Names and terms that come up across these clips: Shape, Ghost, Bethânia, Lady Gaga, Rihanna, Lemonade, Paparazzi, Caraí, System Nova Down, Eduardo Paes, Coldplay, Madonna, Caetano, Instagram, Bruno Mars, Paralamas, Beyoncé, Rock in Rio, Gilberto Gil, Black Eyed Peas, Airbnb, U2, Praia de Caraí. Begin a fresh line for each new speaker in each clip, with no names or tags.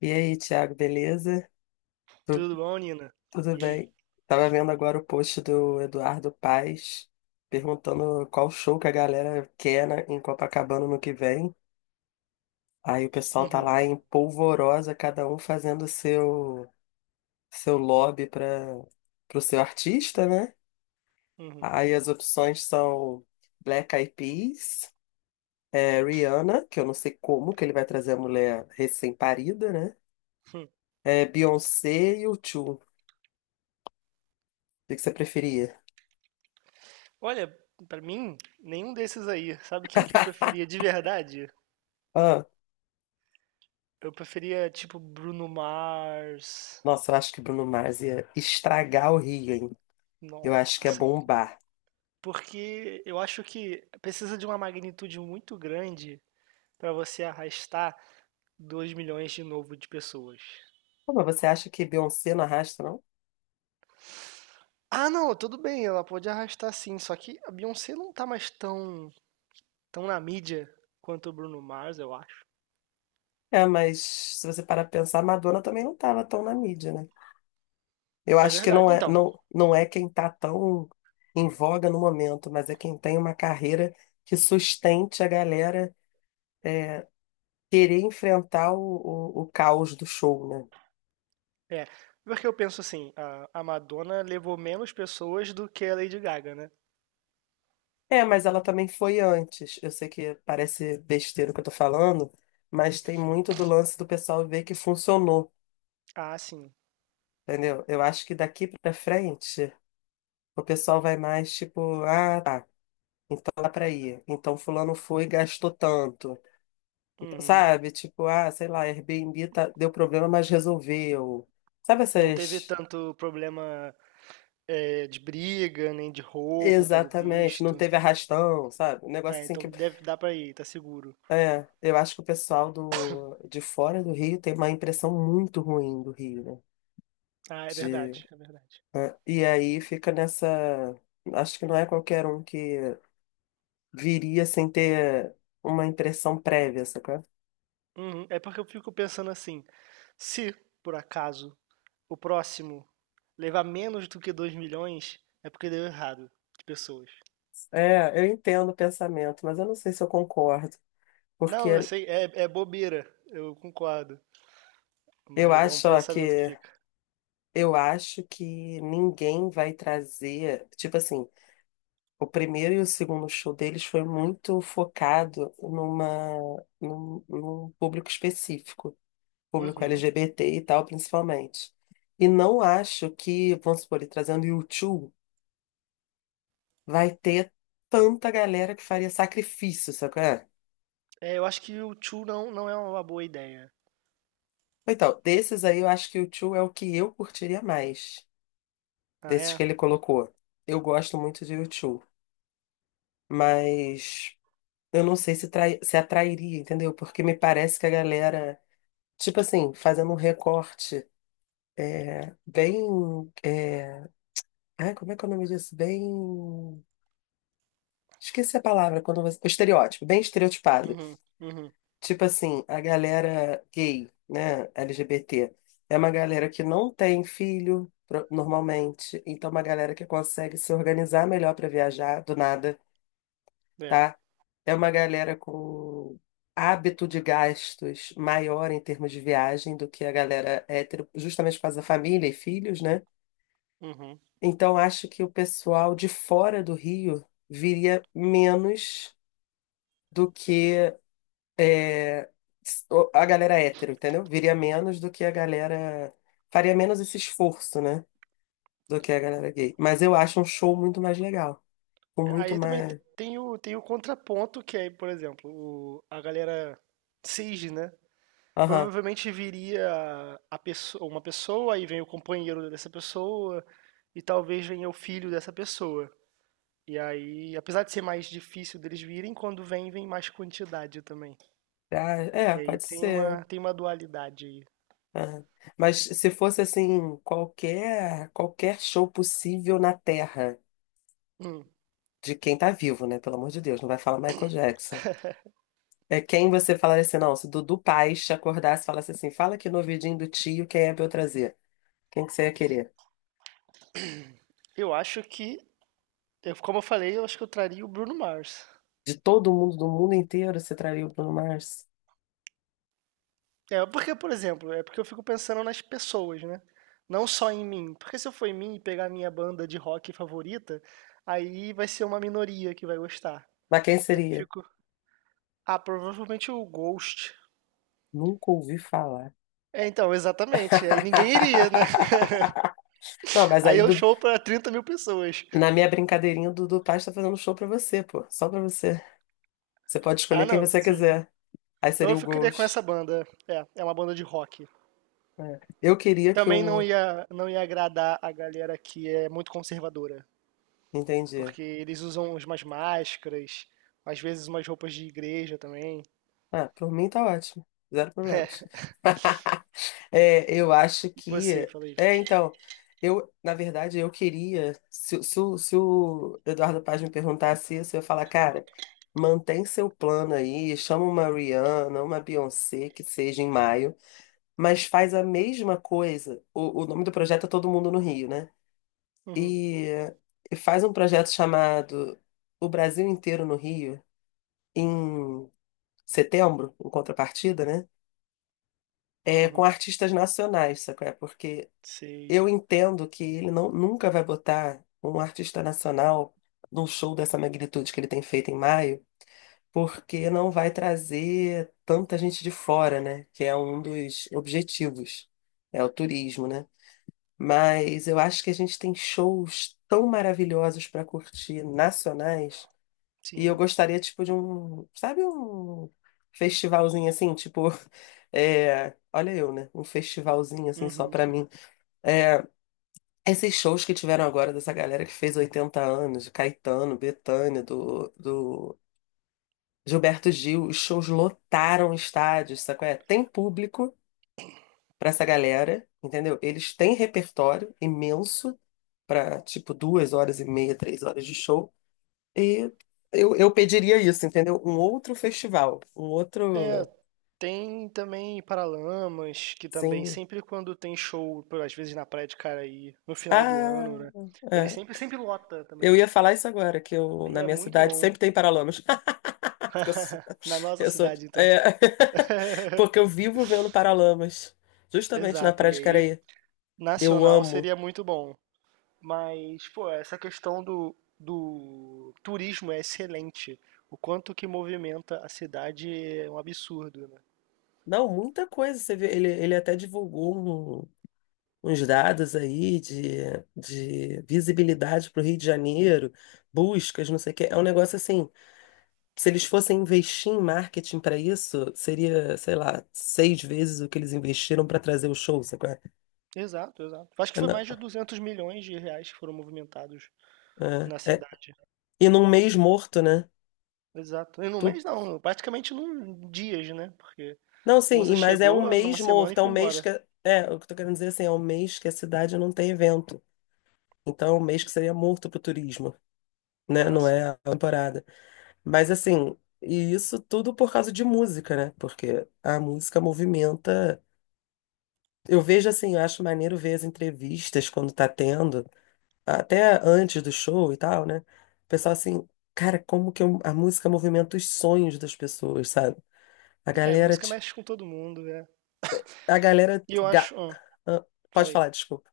E aí, Thiago, beleza? Tu-
Tudo bom, Nina?
Tudo
E aí?
bem? Tava vendo agora o post do Eduardo Paes perguntando qual show que a galera quer em Copacabana no que vem. Aí o pessoal tá
Uhum,
lá em polvorosa, cada um fazendo seu lobby para pro seu artista, né?
uhum.
Aí as opções são Black Eyed Peas, Rihanna, que eu não sei como que ele vai trazer a mulher recém-parida, né? É, Beyoncé e U2. O que que você preferia?
Olha, pra mim, nenhum desses aí. Sabe quem que eu preferia de verdade? Eu preferia, tipo, Bruno Mars.
Nossa, eu acho que Bruno Mars ia estragar o Rio, hein? Eu acho que é
Nossa,
bombar.
porque eu acho que precisa de uma magnitude muito grande pra você arrastar 2 milhões de novo de pessoas.
Pô, mas você acha que Beyoncé não arrasta, não?
Ah, não, tudo bem, ela pode arrastar sim, só que a Beyoncé não tá mais tão, tão na mídia quanto o Bruno Mars, eu acho.
É, mas se você parar pra pensar, Madonna também não tava tão na mídia, né? Eu
É
acho que
verdade.
não é,
Então,
não, não é quem tá tão em voga no momento, mas é quem tem uma carreira que sustente a galera é, querer enfrentar o caos do show, né?
é, porque eu penso assim, a Madonna levou menos pessoas do que a Lady Gaga, né?
É, mas ela também foi antes. Eu sei que parece besteira o que eu tô falando, mas tem muito do lance do pessoal ver que funcionou.
Ah, sim.
Entendeu? Eu acho que daqui pra frente o pessoal vai mais tipo, ah, tá. Então dá pra ir. Então fulano foi e gastou tanto. Então,
Uhum.
sabe? Tipo, ah, sei lá, Airbnb deu problema, mas resolveu. Sabe
Não teve
essas.
tanto problema, é, de briga, nem de roubo, pelo
Exatamente, não
visto.
teve arrastão, sabe? Um negócio
É,
assim
então
que.
deve dar pra ir, tá seguro.
É, eu acho que o pessoal de fora do Rio tem uma impressão muito ruim do Rio, né?
Ah, é
De,
verdade, é verdade.
e aí fica nessa. Acho que não é qualquer um que viria sem ter uma impressão prévia, sacou?
Uhum. É porque eu fico pensando assim, se, por acaso, o próximo levar menos do que 2 milhões, é porque deu errado de pessoas.
É, eu entendo o pensamento, mas eu não sei se eu concordo,
Não, eu
porque
sei, é, é bobeira, eu concordo,
eu
mas é um
acho, ó,
pensamento que
que
fica.
eu acho que ninguém vai trazer, tipo assim, o primeiro e o segundo show deles foi muito focado num público específico, público
Uhum.
LGBT e tal, principalmente. E não acho que, vamos supor, ele trazendo U2, vai ter tanta galera que faria sacrifício, sacou?
É, eu acho que o Chu não, não é uma boa ideia.
Então, desses aí eu acho que o U2 é o que eu curtiria mais,
Ah,
desses
é?
que ele colocou. Eu gosto muito de U2, mas eu não sei se atrairia, entendeu? Porque me parece que a galera, tipo assim, fazendo um recorte bem. É, ai, como é que é o nome disso? Bem. Esqueci a palavra quando você. O estereótipo, bem estereotipado.
Uhum, uhum,
Tipo assim, a galera gay, né, LGBT, é uma galera que não tem filho, normalmente, então é uma galera que consegue se organizar melhor para viajar, do nada,
é,
tá? É uma galera com hábito de gastos maior em termos de viagem do que a galera hétero, justamente por causa da família e filhos, né?
uhum.
Então acho que o pessoal de fora do Rio viria menos do que é, a galera é hétero, entendeu? Viria menos do que a galera. Faria menos esse esforço, né? Do que a galera gay. Mas eu acho um show muito mais legal. Com muito
Aí também
mais.
tem tem o contraponto, que é, por exemplo, a galera Sage, né?
Aham.
Provavelmente viria a pessoa, uma pessoa, aí vem o companheiro dessa pessoa, e talvez venha o filho dessa pessoa. E aí, apesar de ser mais difícil deles virem, quando vem, vem mais quantidade também.
Ah, é,
E aí
pode
tem
ser.
tem uma dualidade aí.
Aham. Mas se fosse assim, qualquer show possível na Terra,
Hum,
de quem tá vivo, né? Pelo amor de Deus, não vai falar Michael Jackson. É quem você falaria assim, não, se Dudu Paes te acordasse e falasse assim, fala aqui no ouvidinho do tio quem é pra eu trazer. Quem que você ia querer?
eu acho que Eu, como eu falei, eu acho que eu traria o Bruno Mars.
De todo mundo, do mundo inteiro, você traria o Bruno Mars?
É, porque, por exemplo, é porque eu fico pensando nas pessoas, né? Não só em mim. Porque se eu for em mim e pegar a minha banda de rock favorita, aí vai ser uma minoria que vai gostar.
Mas quem
Então eu
seria?
fico. Ah, provavelmente o Ghost.
Nunca ouvi falar.
É, então, exatamente. Aí ninguém iria, né?
Não, mas
Aí
aí
eu
Dudu,
show pra 30 mil pessoas.
na minha brincadeirinha, o Dudu Paz tá fazendo um show pra você, pô. Só pra você. Você pode escolher
Ah,
quem
não,
você
sim.
quiser. Aí
Então
seria
eu
o
ficaria com
Ghost.
essa banda. É, é uma banda de rock.
É. Eu queria que
Também não
o.
ia, não ia agradar a galera que é muito conservadora,
Entendi.
porque eles usam umas máscaras, às vezes umas roupas de igreja também.
Ah, por mim tá ótimo. Zero problemas. É, eu acho
E
que.
você, falei,
É, então, eu, na verdade, eu queria. Se o Eduardo Paz me perguntasse isso, eu ia falar, cara, mantém seu plano aí, chama uma Rihanna, uma Beyoncé, que seja em maio, mas faz a mesma coisa. O nome do projeto é Todo Mundo no Rio, né?
uhum,
E, e faz um projeto chamado O Brasil Inteiro no Rio, em setembro, em contrapartida, né? É, com
uhum,
artistas nacionais, sabe? É? Porque
sei,
eu entendo que ele nunca vai botar um artista nacional num show dessa magnitude que ele tem feito em maio, porque não vai trazer tanta gente de fora, né? Que é um dos objetivos, é o turismo, né? Mas eu acho que a gente tem shows tão maravilhosos para curtir nacionais, e eu
sim,
gostaria, tipo, de um, sabe, um festivalzinho assim, tipo, é, olha eu, né? Um festivalzinho assim só
uhum.
para mim. Esses shows que tiveram agora dessa galera que fez 80 anos, de Caetano, Bethânia, do Gilberto Gil, os shows lotaram estádios, sabe qual é? Tem público pra essa galera, entendeu? Eles têm repertório imenso pra tipo duas horas e meia, três horas de show. E eu pediria isso, entendeu? Um outro festival, um
É,
outro,
tem também Paralamas, que também
sim.
sempre quando tem show, às vezes na Praia de Caraí, no final do
Ah,
ano, né? Ele
é.
sempre, sempre lota
Eu
também.
ia falar isso agora, que eu,
E
na
é
minha
muito
cidade
bom.
sempre tem Paralamas. Porque eu sou.
Na nossa
eu sou-
cidade, então.
é, Porque eu vivo vendo Paralamas, justamente na
Exato.
Praia
E
de
aí,
Caraí. Eu
nacional
amo.
seria muito bom. Mas, pô, essa questão do turismo é excelente. O quanto que movimenta a cidade é um absurdo, né?
Não, muita coisa. Você vê, ele até divulgou uns dados aí de visibilidade para o Rio de Janeiro, buscas, não sei o quê. É um negócio assim. Se eles fossem investir em marketing para isso, seria, sei lá, seis vezes o que eles investiram para trazer o show, sabe? Qual é?
Exato, exato. Acho que
É,
foi
não,
mais de 200 milhões de reais que foram movimentados
é,
na
é.
cidade.
E num mês morto, né?
Exato. E no mês não, praticamente num dias, né? Porque
Não,
a
sim,
moça
mas é um
chegou numa
mês
semana e
morto, é um
foi
mês que.
embora.
É, o que eu tô querendo dizer assim, é um mês que a cidade não tem evento. Então, é um mês que seria morto pro turismo, né?
Ah,
Não
sim.
é a temporada. Mas assim, e isso tudo por causa de música, né? Porque a música movimenta. Eu vejo assim, eu acho maneiro ver as entrevistas quando tá tendo, até antes do show e tal, né? O pessoal assim, cara, a música movimenta os sonhos das pessoas, sabe? A
É,
galera,
música
tipo,
mexe com todo mundo, é.
a galera.
E eu acho. Ah,
Ah, pode
falei.
falar, desculpa.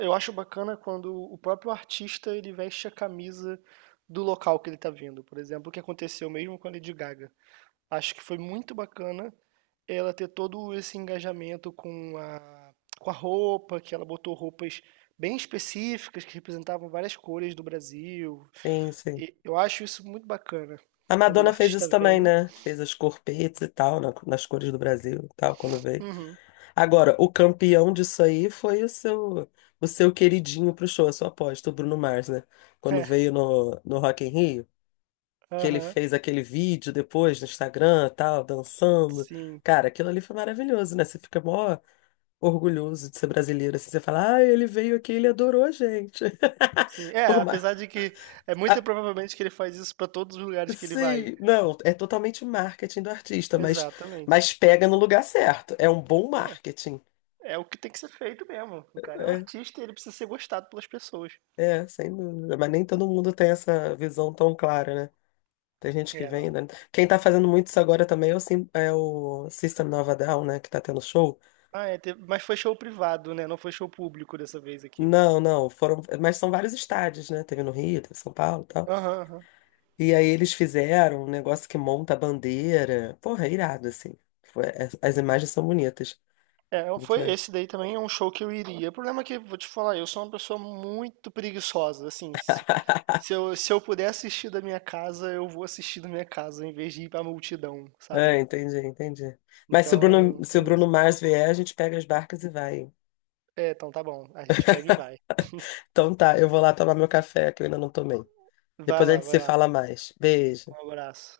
Eu acho bacana quando o próprio artista ele veste a camisa do local que ele está vindo. Por exemplo, o que aconteceu mesmo com a Lady Gaga. Acho que foi muito bacana ela ter todo esse engajamento com com a roupa, que ela botou roupas bem específicas que representavam várias cores do Brasil.
Sim, sim.
E eu acho isso muito bacana
A
quando o
Madonna fez
artista
isso também,
vem.
né? Fez as corpetes e tal, nas cores do Brasil e tal, quando veio.
Uhum.
Agora, o campeão disso aí foi o seu, queridinho pro show, a sua aposta, o Bruno Mars, né? Quando veio no Rock in Rio, que
É,
ele
aham.
fez aquele vídeo depois no Instagram e tal, dançando.
Sim,
Cara, aquilo ali foi maravilhoso, né? Você fica mó orgulhoso de ser brasileiro, assim, você fala, ah, ele veio aqui, ele adorou a gente.
sim. É,
Por mais.
apesar de que é muito provavelmente que ele faz isso para todos os lugares que ele vai.
Sim, não, é totalmente marketing do artista,
Exatamente.
mas pega no lugar certo. É um bom
É,
marketing.
é o que tem que ser feito mesmo. O cara é um
É,
artista e ele precisa ser gostado pelas pessoas.
é, sem dúvida. Mas nem todo mundo tem essa visão tão clara, né? Tem gente que
É,
vem,
não.
né? Quem tá fazendo muito isso agora também é o System Nova Down, né? Que tá tendo show.
Ah, é, mas foi show privado, né? Não foi show público dessa vez aqui.
Não, não, foram. Mas são vários estádios, né? Teve no Rio, teve em São Paulo e tal.
Aham, aham.
E aí eles fizeram um negócio que monta a bandeira. Porra, é irado, assim. As imagens são bonitas. Muito
Foi
legal.
esse daí também é um show que eu iria. O problema é que, vou te falar, eu sou uma pessoa muito preguiçosa, assim, se, se eu puder assistir da minha casa, eu vou assistir da minha casa, em vez de ir pra multidão,
Ah,
sabe?
entendi, entendi. Mas
Então,
se o
tem
Bruno,
isso.
Mars vier, a gente pega as barcas e vai.
É, então tá bom, a gente pega e vai.
Então tá, eu vou lá tomar meu café, que eu ainda não tomei.
Vai
Depois a
lá,
gente
vai
se
lá.
fala mais. Beijo.
Um abraço.